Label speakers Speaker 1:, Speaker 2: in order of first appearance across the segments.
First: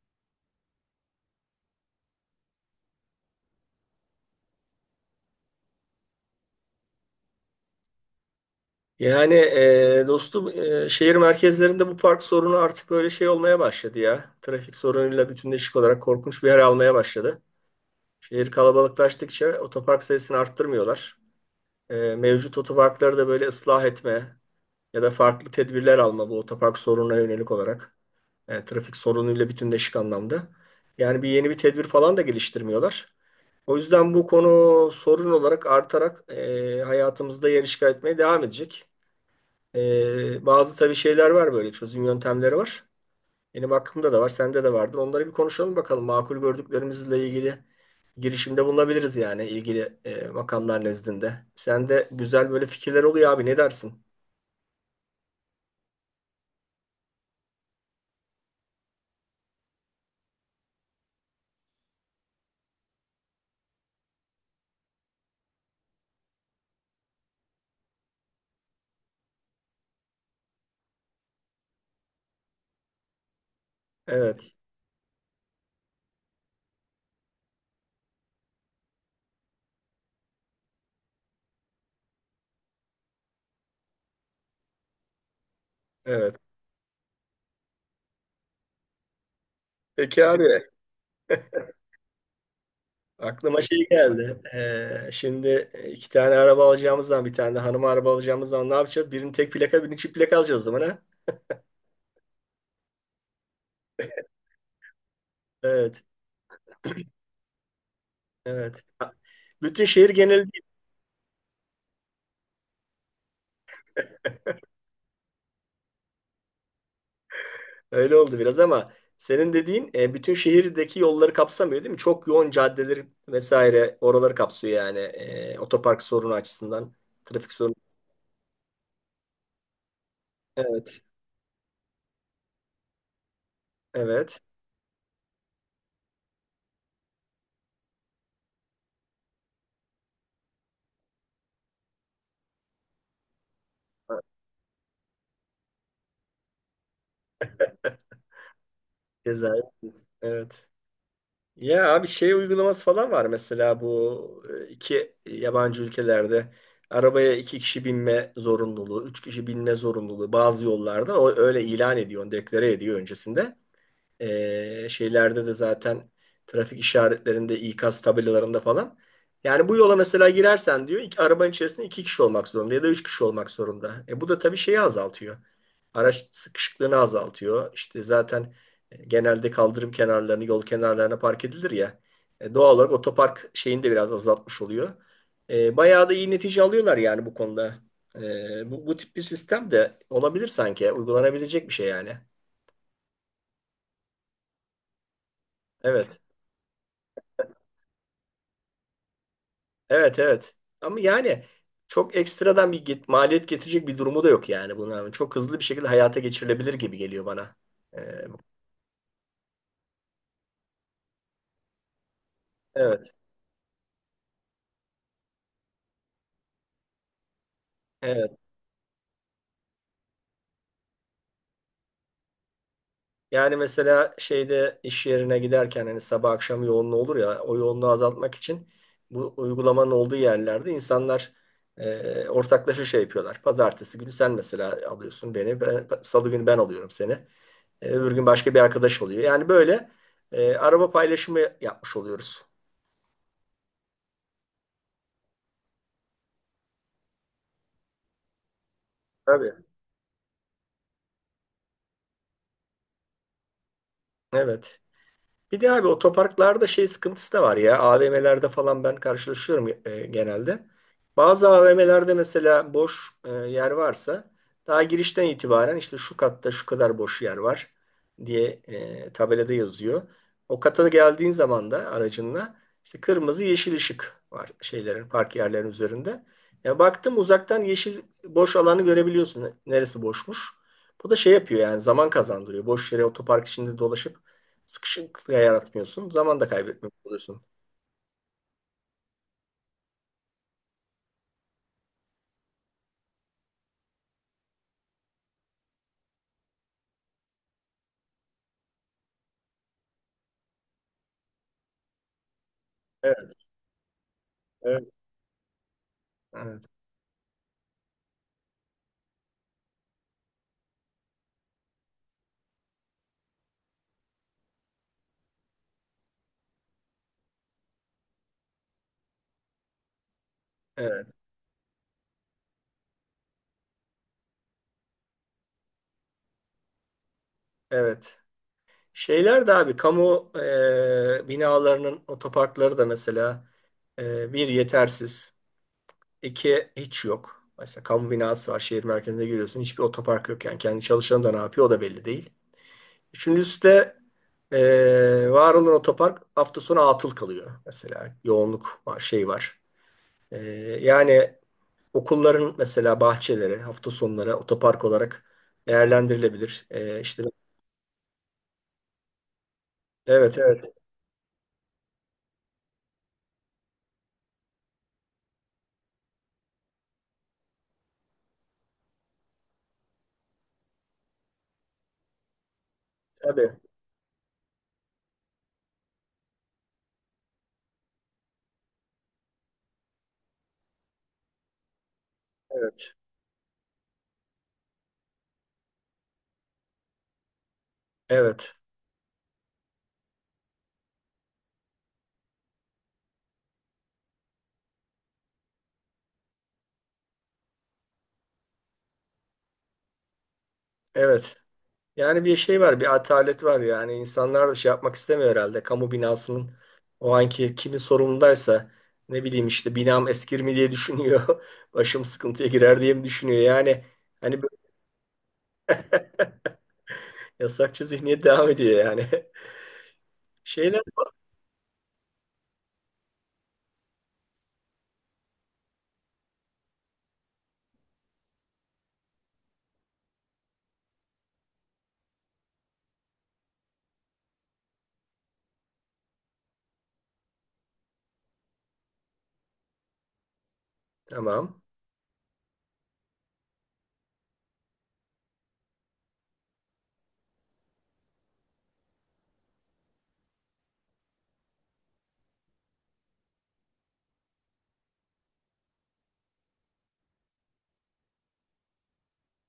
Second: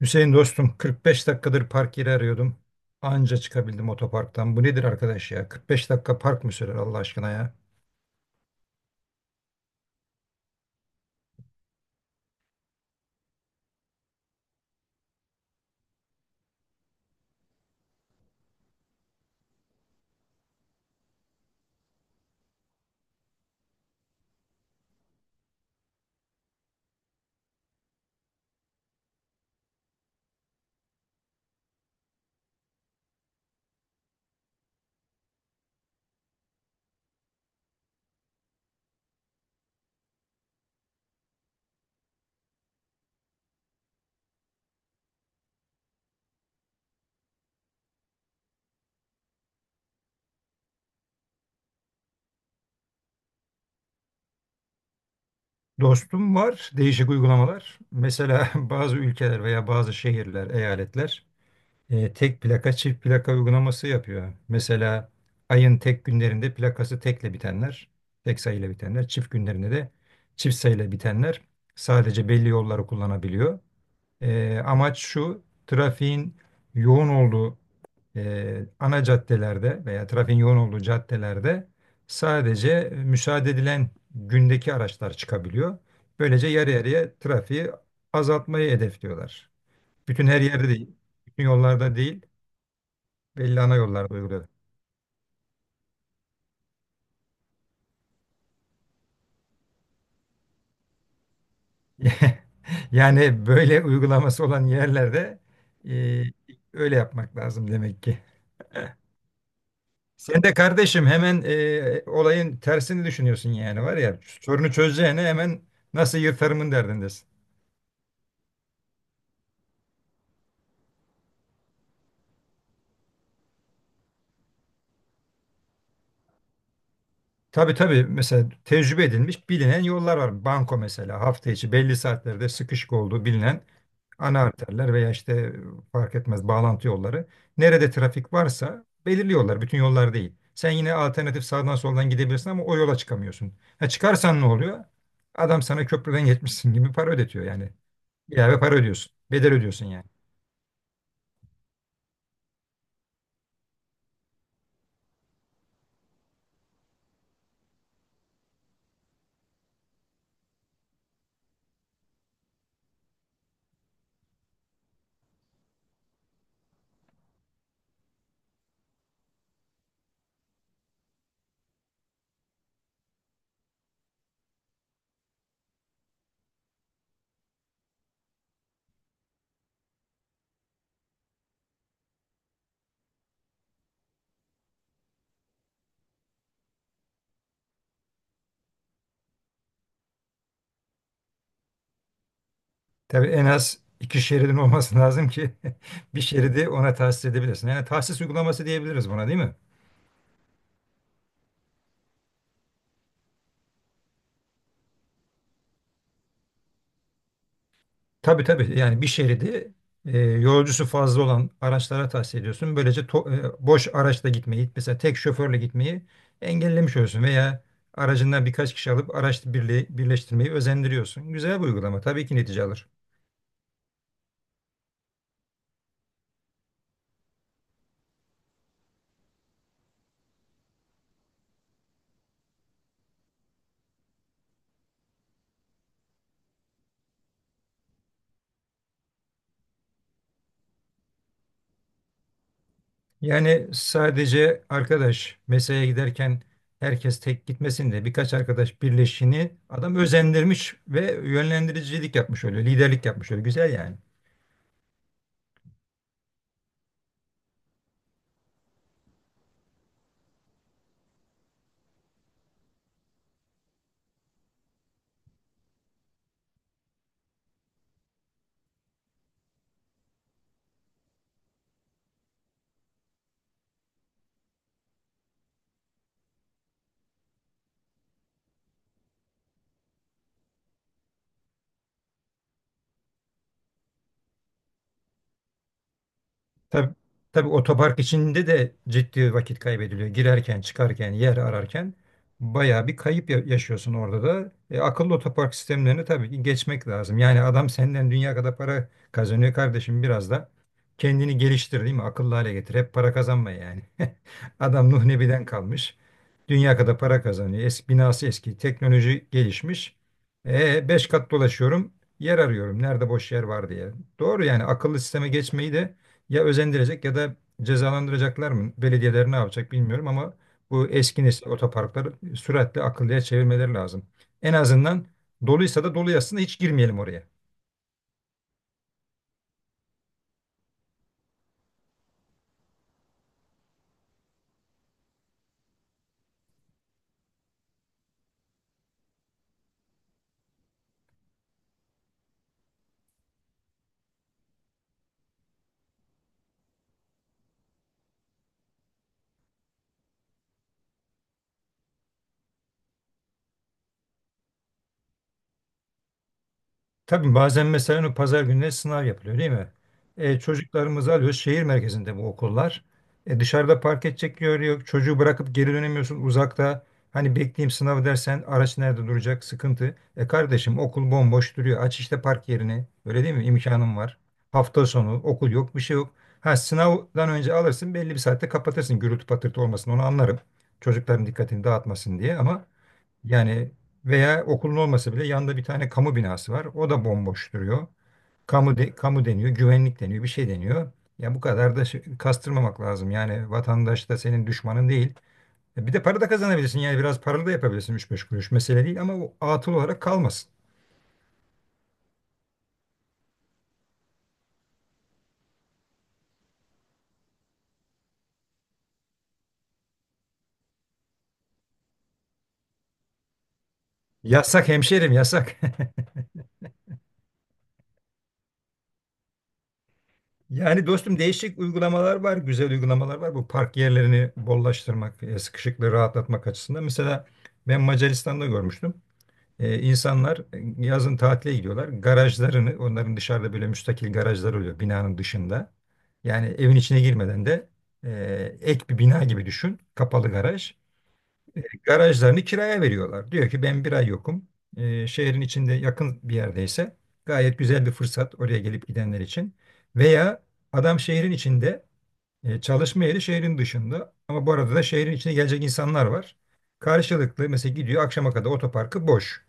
Speaker 1: Hüseyin dostum 45 dakikadır park yeri arıyordum. Anca çıkabildim otoparktan. Bu nedir arkadaş ya? 45 dakika park mı sürer Allah aşkına ya?
Speaker 2: Yani, dostum, şehir merkezlerinde bu park sorunu artık böyle şey olmaya başladı ya. Trafik sorunuyla bütünleşik olarak korkunç bir yer almaya başladı. Şehir kalabalıklaştıkça otopark sayısını arttırmıyorlar. Mevcut otoparkları da böyle ıslah etme ya da farklı tedbirler alma bu otopark sorununa yönelik olarak. Trafik sorunuyla bütünleşik anlamda. Yani bir yeni bir tedbir falan da geliştirmiyorlar. O yüzden bu konu sorun olarak artarak hayatımızda yer işgal etmeye devam edecek. Bazı tabii şeyler var, böyle çözüm yöntemleri var. Benim aklımda da var, sende de vardır. Onları bir konuşalım bakalım. Makul gördüklerimizle ilgili girişimde bulunabiliriz yani ilgili makamlar nezdinde. Sende güzel böyle fikirler oluyor abi, ne dersin?
Speaker 1: Dostum var değişik uygulamalar. Mesela bazı ülkeler veya bazı şehirler, eyaletler tek plaka çift plaka uygulaması yapıyor. Mesela ayın tek günlerinde plakası tekle bitenler, tek sayıyla bitenler, çift günlerinde de çift sayıyla bitenler sadece belli yolları kullanabiliyor.
Speaker 2: Evet,
Speaker 1: Amaç şu, trafiğin yoğun olduğu ana caddelerde veya trafiğin yoğun olduğu caddelerde sadece müsaade edilen gündeki araçlar çıkabiliyor.
Speaker 2: evet.
Speaker 1: Böylece yarı yarıya trafiği azaltmayı hedefliyorlar.
Speaker 2: Peki
Speaker 1: Bütün her
Speaker 2: abi,
Speaker 1: yerde değil, bütün yollarda değil, belli
Speaker 2: aklıma
Speaker 1: ana
Speaker 2: şey
Speaker 1: yollarda
Speaker 2: geldi.
Speaker 1: uyguladı.
Speaker 2: Şimdi iki tane araba alacağımız zaman bir tane de hanıma araba alacağımız zaman ne yapacağız? Birini tek plaka birini çift plaka alacağız o zaman ha?
Speaker 1: Yani böyle uygulaması olan yerlerde
Speaker 2: Evet,
Speaker 1: e, öyle yapmak lazım demek ki.
Speaker 2: evet. Bütün şehir
Speaker 1: Sen
Speaker 2: geneli.
Speaker 1: de kardeşim hemen olayın tersini düşünüyorsun yani var ya sorunu çözeceğine hemen nasıl yırtarımın derdindesin.
Speaker 2: Öyle oldu biraz ama senin dediğin bütün şehirdeki yolları kapsamıyor değil mi? Çok yoğun caddeleri vesaire oraları kapsıyor yani. Otopark sorunu açısından, trafik sorunu.
Speaker 1: Tabii tabii, mesela tecrübe edilmiş bilinen yollar var. Banko
Speaker 2: Evet,
Speaker 1: mesela hafta içi belli saatlerde sıkışık olduğu bilinen
Speaker 2: evet.
Speaker 1: ana arterler veya işte fark etmez bağlantı yolları. Nerede trafik varsa belirliyorlar. Bütün yollar değil. Sen yine alternatif sağdan soldan gidebilirsin ama o yola çıkamıyorsun. Ha çıkarsan ne oluyor? Adam sana köprüden geçmişsin gibi para ödetiyor yani. İlave para ödüyorsun. Bedel
Speaker 2: Cezayir.
Speaker 1: ödüyorsun yani.
Speaker 2: Evet. Ya abi, şey uygulaması falan var mesela, bu iki yabancı ülkelerde arabaya iki kişi binme zorunluluğu, üç kişi binme zorunluluğu bazı yollarda o öyle ilan ediyor, deklare ediyor öncesinde. Şeylerde de zaten, trafik işaretlerinde, ikaz tabelalarında falan. Yani bu yola mesela girersen diyor, iki, arabanın içerisinde iki kişi olmak zorunda ya da üç kişi olmak zorunda. Bu da tabii şeyi azaltıyor. Araç sıkışıklığını azaltıyor. İşte zaten genelde kaldırım kenarlarını, yol kenarlarına park edilir ya. Doğal olarak otopark şeyini de biraz azaltmış oluyor. Bayağı da iyi netice alıyorlar yani bu konuda. Bu tip bir sistem de olabilir sanki. Uygulanabilecek bir şey yani.
Speaker 1: Tabii en az iki şeridin olması lazım ki
Speaker 2: Evet.
Speaker 1: bir şeridi ona tahsis edebilirsin. Yani tahsis uygulaması diyebiliriz buna, değil mi?
Speaker 2: Evet, evet. Ama yani çok ekstradan bir maliyet getirecek bir durumu da yok yani bunların. Çok hızlı bir şekilde hayata geçirilebilir gibi geliyor bana. Ee,
Speaker 1: Tabii tabii, yani bir şeridi yolcusu fazla olan araçlara tahsis ediyorsun. Böylece
Speaker 2: evet.
Speaker 1: boş araçla gitmeyi, mesela tek şoförle gitmeyi engellemiş oluyorsun veya
Speaker 2: Evet.
Speaker 1: aracından birkaç kişi alıp araç birliği, birleştirmeyi özendiriyorsun. Güzel bir uygulama, tabii ki netice alır.
Speaker 2: Yani mesela şeyde iş yerine giderken hani sabah akşam yoğunluğu olur ya, o yoğunluğu azaltmak için bu uygulamanın olduğu yerlerde insanlar ortaklaşa şey yapıyorlar. Pazartesi günü sen mesela alıyorsun beni. Salı günü ben alıyorum seni. Öbür gün başka bir arkadaş oluyor. Yani böyle araba paylaşımı yapmış oluyoruz.
Speaker 1: Yani sadece arkadaş mesaiye giderken herkes tek gitmesin de birkaç arkadaş birleşini
Speaker 2: Tabii.
Speaker 1: adam özendirmiş ve yönlendiricilik yapmış oluyor, liderlik yapmış oluyor. Güzel yani.
Speaker 2: Evet. Bir de abi, otoparklarda şey sıkıntısı da var ya. AVM'lerde falan ben karşılaşıyorum, genelde. Bazı AVM'lerde mesela boş yer varsa, daha girişten itibaren işte şu katta şu kadar boş yer var diye tabelada yazıyor. O kata geldiğin zaman da aracınla işte kırmızı yeşil ışık var şeylerin, park yerlerinin üzerinde. Ya baktım uzaktan yeşil boş alanı görebiliyorsun. Neresi boşmuş? Bu da şey yapıyor yani, zaman kazandırıyor. Boş yere otopark içinde dolaşıp sıkışıklık yaratmıyorsun. Zaman da
Speaker 1: Tabii,
Speaker 2: kaybetmemiş oluyorsun.
Speaker 1: tabii otopark içinde de ciddi vakit kaybediliyor. Girerken, çıkarken, yer ararken bayağı bir yaşıyorsun orada da. Akıllı otopark sistemlerine tabii ki geçmek lazım. Yani adam senden dünya kadar para kazanıyor kardeşim, biraz da kendini geliştir değil mi? Akıllı hale getir. Hep para
Speaker 2: Evet,
Speaker 1: kazanma yani.
Speaker 2: evet,
Speaker 1: Adam Nuh Nebi'den kalmış.
Speaker 2: evet,
Speaker 1: Dünya kadar para kazanıyor. Eski binası eski, teknoloji gelişmiş. Beş kat dolaşıyorum, yer arıyorum. Nerede boş yer var diye. Doğru yani akıllı sisteme geçmeyi de ya özendirecek ya da cezalandıracaklar mı? Belediyeler ne yapacak bilmiyorum ama bu
Speaker 2: evet,
Speaker 1: eski nesil otoparkları süratle akıllıya çevirmeleri lazım. En azından doluysa da dolu yazsın da hiç girmeyelim oraya.
Speaker 2: evet. Şeyler de abi kamu binalarının otoparkları da mesela bir yetersiz, iki hiç yok. Mesela kamu binası var, şehir merkezine giriyorsun, hiçbir otopark yok yani kendi çalışanı da ne yapıyor o da belli değil. Üçüncüsü de var olan otopark hafta sonu atıl kalıyor mesela, yoğunluk var, şey var. E, Yani okulların mesela bahçeleri hafta sonları otopark olarak değerlendirilebilir. İşte
Speaker 1: Tabii bazen mesela o pazar gününe sınav yapılıyor değil mi?
Speaker 2: evet, evet,
Speaker 1: Çocuklarımızı alıyoruz. Şehir merkezinde bu okullar. Dışarıda park edecek yer yok. Çocuğu bırakıp geri dönemiyorsun uzakta. Hani bekleyeyim sınav dersen araç nerede duracak, sıkıntı. E kardeşim, okul bomboş duruyor. Aç işte park yerini. Öyle değil mi?
Speaker 2: tabii,
Speaker 1: İmkanın var. Hafta sonu okul yok, bir şey yok. Ha, sınavdan önce alırsın, belli bir saatte kapatırsın, gürültü patırtı olmasın, onu anlarım. Çocukların dikkatini dağıtmasın diye, ama
Speaker 2: evet,
Speaker 1: yani veya okulun olmasa bile yanında bir tane kamu binası var. O da bomboş duruyor.
Speaker 2: evet,
Speaker 1: Kamu deniyor, güvenlik deniyor, bir şey deniyor. Ya bu kadar da kastırmamak lazım. Yani vatandaş da senin düşmanın değil. E bir de para da kazanabilirsin. Yani biraz paralı da yapabilirsin, 3-5 kuruş. Mesele değil ama o atıl olarak kalmasın.
Speaker 2: evet. Yani bir şey var, bir atalet var yani, insanlar da şey yapmak istemiyor herhalde. Kamu binasının o anki kimin sorumlundaysa, ne bileyim işte, binam eskir mi diye düşünüyor. Başım sıkıntıya girer diye mi düşünüyor yani. Hani böyle
Speaker 1: Yasak hemşerim yasak.
Speaker 2: yasakçı zihniyet devam ediyor yani. Şeyler
Speaker 1: Yani dostum değişik uygulamalar var, güzel uygulamalar var. Bu park yerlerini bollaştırmak, sıkışıklığı rahatlatmak açısından. Mesela ben Macaristan'da görmüştüm. İnsanlar yazın tatile gidiyorlar. Garajlarını, onların dışarıda böyle müstakil garajlar oluyor binanın dışında. Yani evin içine girmeden de ek bir bina gibi düşün, kapalı garaj.
Speaker 2: tamam,
Speaker 1: Garajlarını kiraya veriyorlar. Diyor ki ben bir ay yokum. Şehrin içinde yakın bir yerdeyse gayet güzel bir fırsat oraya gelip gidenler için. Veya adam şehrin içinde çalışma yeri şehrin dışında, ama bu arada da şehrin içine gelecek insanlar var. Karşılıklı mesela gidiyor, akşama kadar otoparkı boş.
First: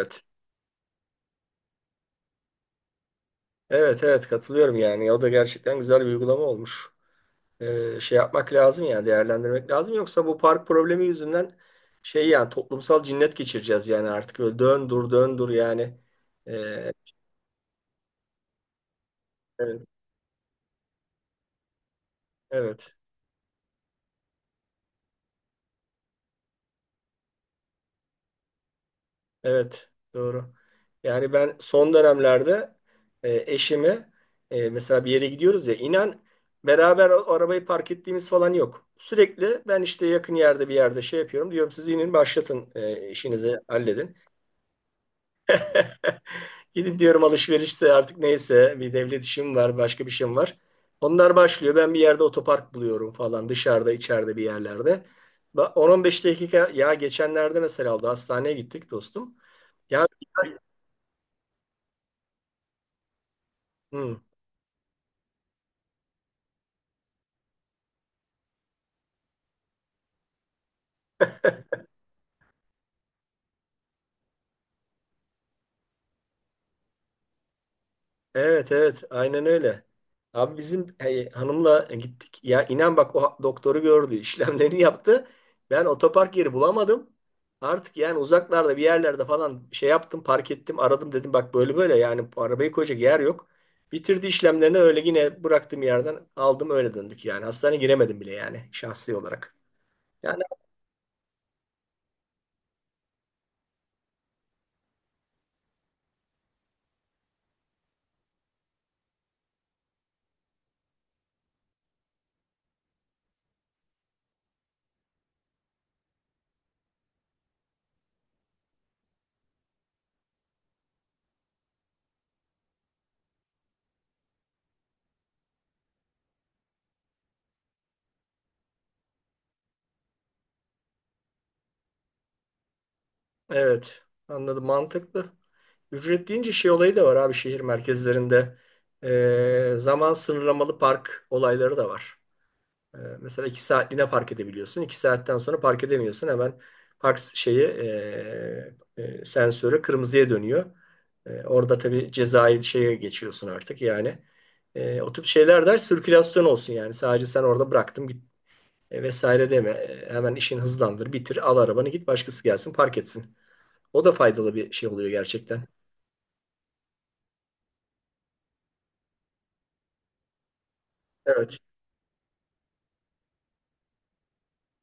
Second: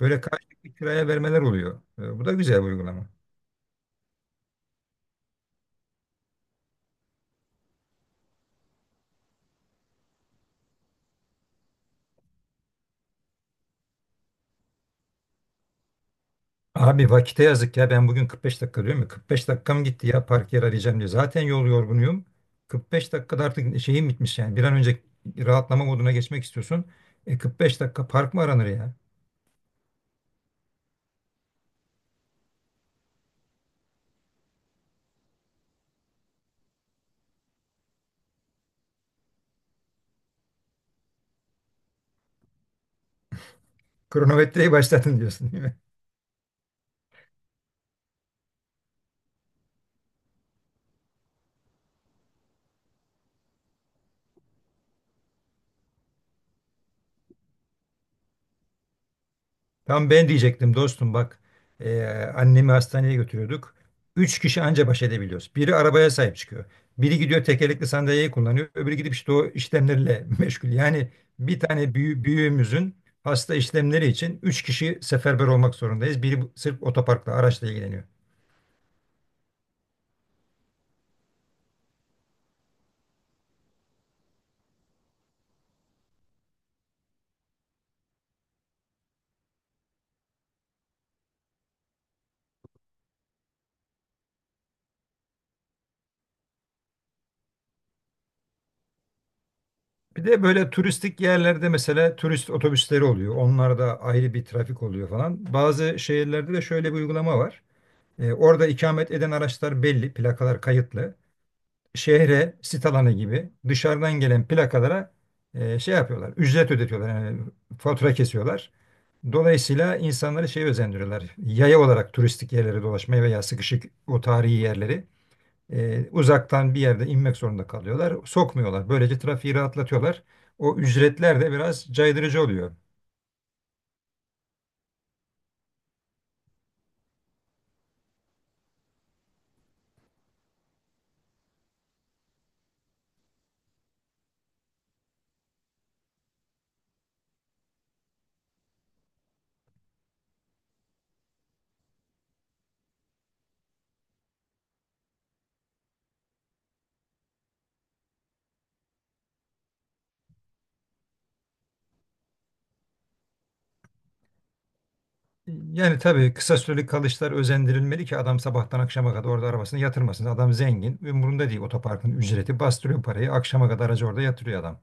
Speaker 1: Böyle karşılıklı kiraya vermeler oluyor. Bu da güzel bir uygulama.
Speaker 2: evet, evet, katılıyorum yani, o da gerçekten güzel bir uygulama olmuş. Şey yapmak lazım yani, değerlendirmek lazım. Yoksa bu park problemi yüzünden şey, yani toplumsal cinnet geçireceğiz yani, artık böyle dön dur dön dur yani. E,
Speaker 1: Abi vakite yazık ya, ben bugün 45 dakika diyorum ya, 45
Speaker 2: evet,
Speaker 1: dakikam gitti ya park yer arayacağım diye. Zaten yol yorgunuyum.
Speaker 2: evet,
Speaker 1: 45 dakikada artık şeyim bitmiş yani, bir an önce rahatlama moduna geçmek istiyorsun. 45 dakika park mı aranır ya?
Speaker 2: evet, doğru. Yani ben son dönemlerde eşimi, mesela bir yere gidiyoruz ya, inan, beraber arabayı park ettiğimiz falan yok. Sürekli ben işte yakın yerde bir yerde şey yapıyorum diyorum, siz inin başlatın işinizi halledin.
Speaker 1: Kronometreyi başlatın diyorsun.
Speaker 2: Gidin diyorum, alışverişse artık neyse, bir devlet işim var, başka bir şeyim var. Onlar başlıyor, ben bir yerde otopark buluyorum falan, dışarıda içeride bir yerlerde. Ba- 10-15 dakika ya, geçenlerde mesela oldu, hastaneye gittik dostum. Ya.
Speaker 1: Tam ben diyecektim dostum bak. Ee, Annemi hastaneye götürüyorduk.
Speaker 2: Hı.
Speaker 1: Üç kişi anca baş edebiliyoruz. Biri arabaya sahip çıkıyor. Biri gidiyor tekerlekli sandalyeyi kullanıyor. Öbürü gidip işte o işlemlerle meşgul. Yani bir tane büyüğümüzün hasta işlemleri için üç kişi seferber olmak zorundayız. Biri sırf otoparkla, araçla ilgileniyor.
Speaker 2: Evet, evet, aynen öyle. Abi bizim, hey, hanımla gittik. Ya inan bak, o doktoru gördü. işlemlerini yaptı. Ben otopark yeri bulamadım. Artık yani uzaklarda bir yerlerde falan şey yaptım, park ettim, aradım, dedim bak böyle böyle yani, bu arabayı koyacak yer yok. Bitirdi işlemlerini, öyle yine bıraktığım yerden aldım, öyle döndük yani. Hastaneye giremedim bile yani şahsi olarak.
Speaker 1: Bir
Speaker 2: Yani.
Speaker 1: de böyle turistik yerlerde mesela turist otobüsleri oluyor. Onlarda ayrı bir trafik oluyor falan. Bazı şehirlerde de şöyle bir uygulama var. Orada ikamet eden araçlar belli, plakalar kayıtlı. Şehre, sit alanı gibi dışarıdan gelen plakalara şey yapıyorlar. Ücret ödetiyorlar. Yani fatura kesiyorlar. Dolayısıyla insanları şey özendiriyorlar. Yaya olarak turistik yerlere dolaşmaya veya sıkışık o tarihi yerleri uzaktan bir yerde inmek zorunda kalıyorlar. Sokmuyorlar. Böylece trafiği rahatlatıyorlar. O ücretler de biraz caydırıcı oluyor.
Speaker 2: Evet, anladım, mantıklı. Ücret deyince şey olayı da var abi, şehir merkezlerinde. Zaman sınırlamalı park olayları da var. Mesela 2 saatliğine park edebiliyorsun. 2 saatten sonra park edemiyorsun. Hemen park şeyi, sensörü kırmızıya dönüyor. Orada tabii cezai şeye geçiyorsun artık yani. O tip şeyler der, sirkülasyon olsun yani. Sadece sen orada bıraktım git vesaire deme. Hemen işin hızlandır, bitir, al arabanı git, başkası gelsin park etsin. O da faydalı bir şey oluyor gerçekten.
Speaker 1: Yani tabii kısa süreli kalışlar özendirilmeli ki adam sabahtan akşama kadar orada arabasını yatırmasın. Adam zengin, umurunda
Speaker 2: Evet.
Speaker 1: değil otoparkın ücreti. Bastırıyor parayı, akşama kadar aracı orada yatırıyor adam.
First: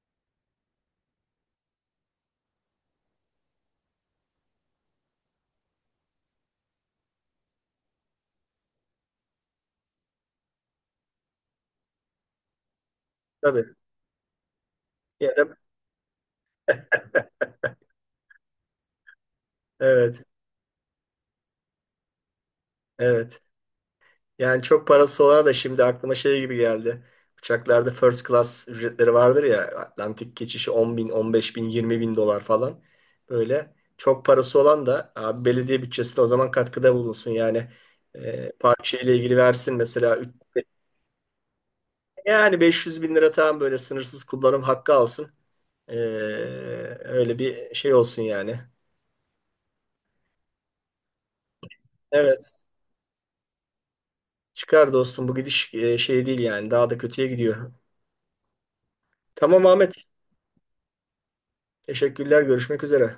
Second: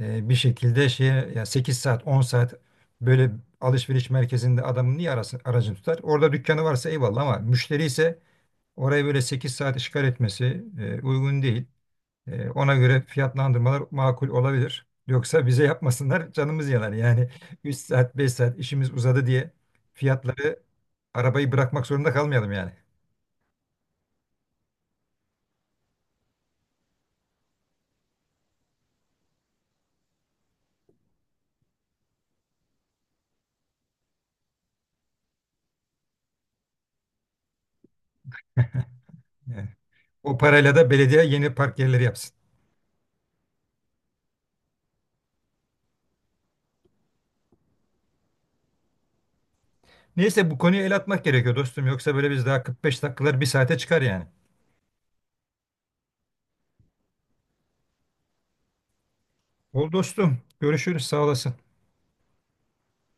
Speaker 1: Bir şekilde şeye ya 8 saat 10 saat böyle alışveriş merkezinde adamın niye arasın, aracını tutar? Orada dükkanı varsa eyvallah ama müşteri ise oraya böyle 8 saat işgal etmesi uygun değil. Ona göre
Speaker 2: Tabii.
Speaker 1: fiyatlandırmalar makul olabilir.
Speaker 2: Ya
Speaker 1: Yoksa
Speaker 2: da-
Speaker 1: bize yapmasınlar, canımız yanar. Yani 3 saat 5 saat işimiz uzadı diye
Speaker 2: evet.
Speaker 1: fiyatları arabayı bırakmak zorunda kalmayalım yani.
Speaker 2: Evet. Yani çok parası olan da, şimdi aklıma şey gibi geldi. Uçaklarda first class ücretleri vardır ya. Atlantik geçişi 10 bin, 15 bin, 20 bin dolar falan. Böyle çok parası olan da abi, belediye bütçesine o zaman katkıda bulunsun. Yani park şeyle ilgili
Speaker 1: Yani
Speaker 2: versin mesela.
Speaker 1: o parayla da belediye yeni park yerleri yapsın.
Speaker 2: Yani 500 bin lira tamam, böyle sınırsız kullanım hakkı alsın. E, Öyle bir şey olsun yani.
Speaker 1: Neyse bu konuya el atmak gerekiyor dostum. Yoksa böyle biz
Speaker 2: Evet.
Speaker 1: daha 45 dakikalar bir saate çıkar yani.
Speaker 2: Çıkar dostum, bu gidiş şey değil yani, daha da kötüye gidiyor. Tamam
Speaker 1: Ol
Speaker 2: Ahmet.
Speaker 1: dostum. Görüşürüz. Sağ olasın.
Speaker 2: Teşekkürler. Görüşmek üzere.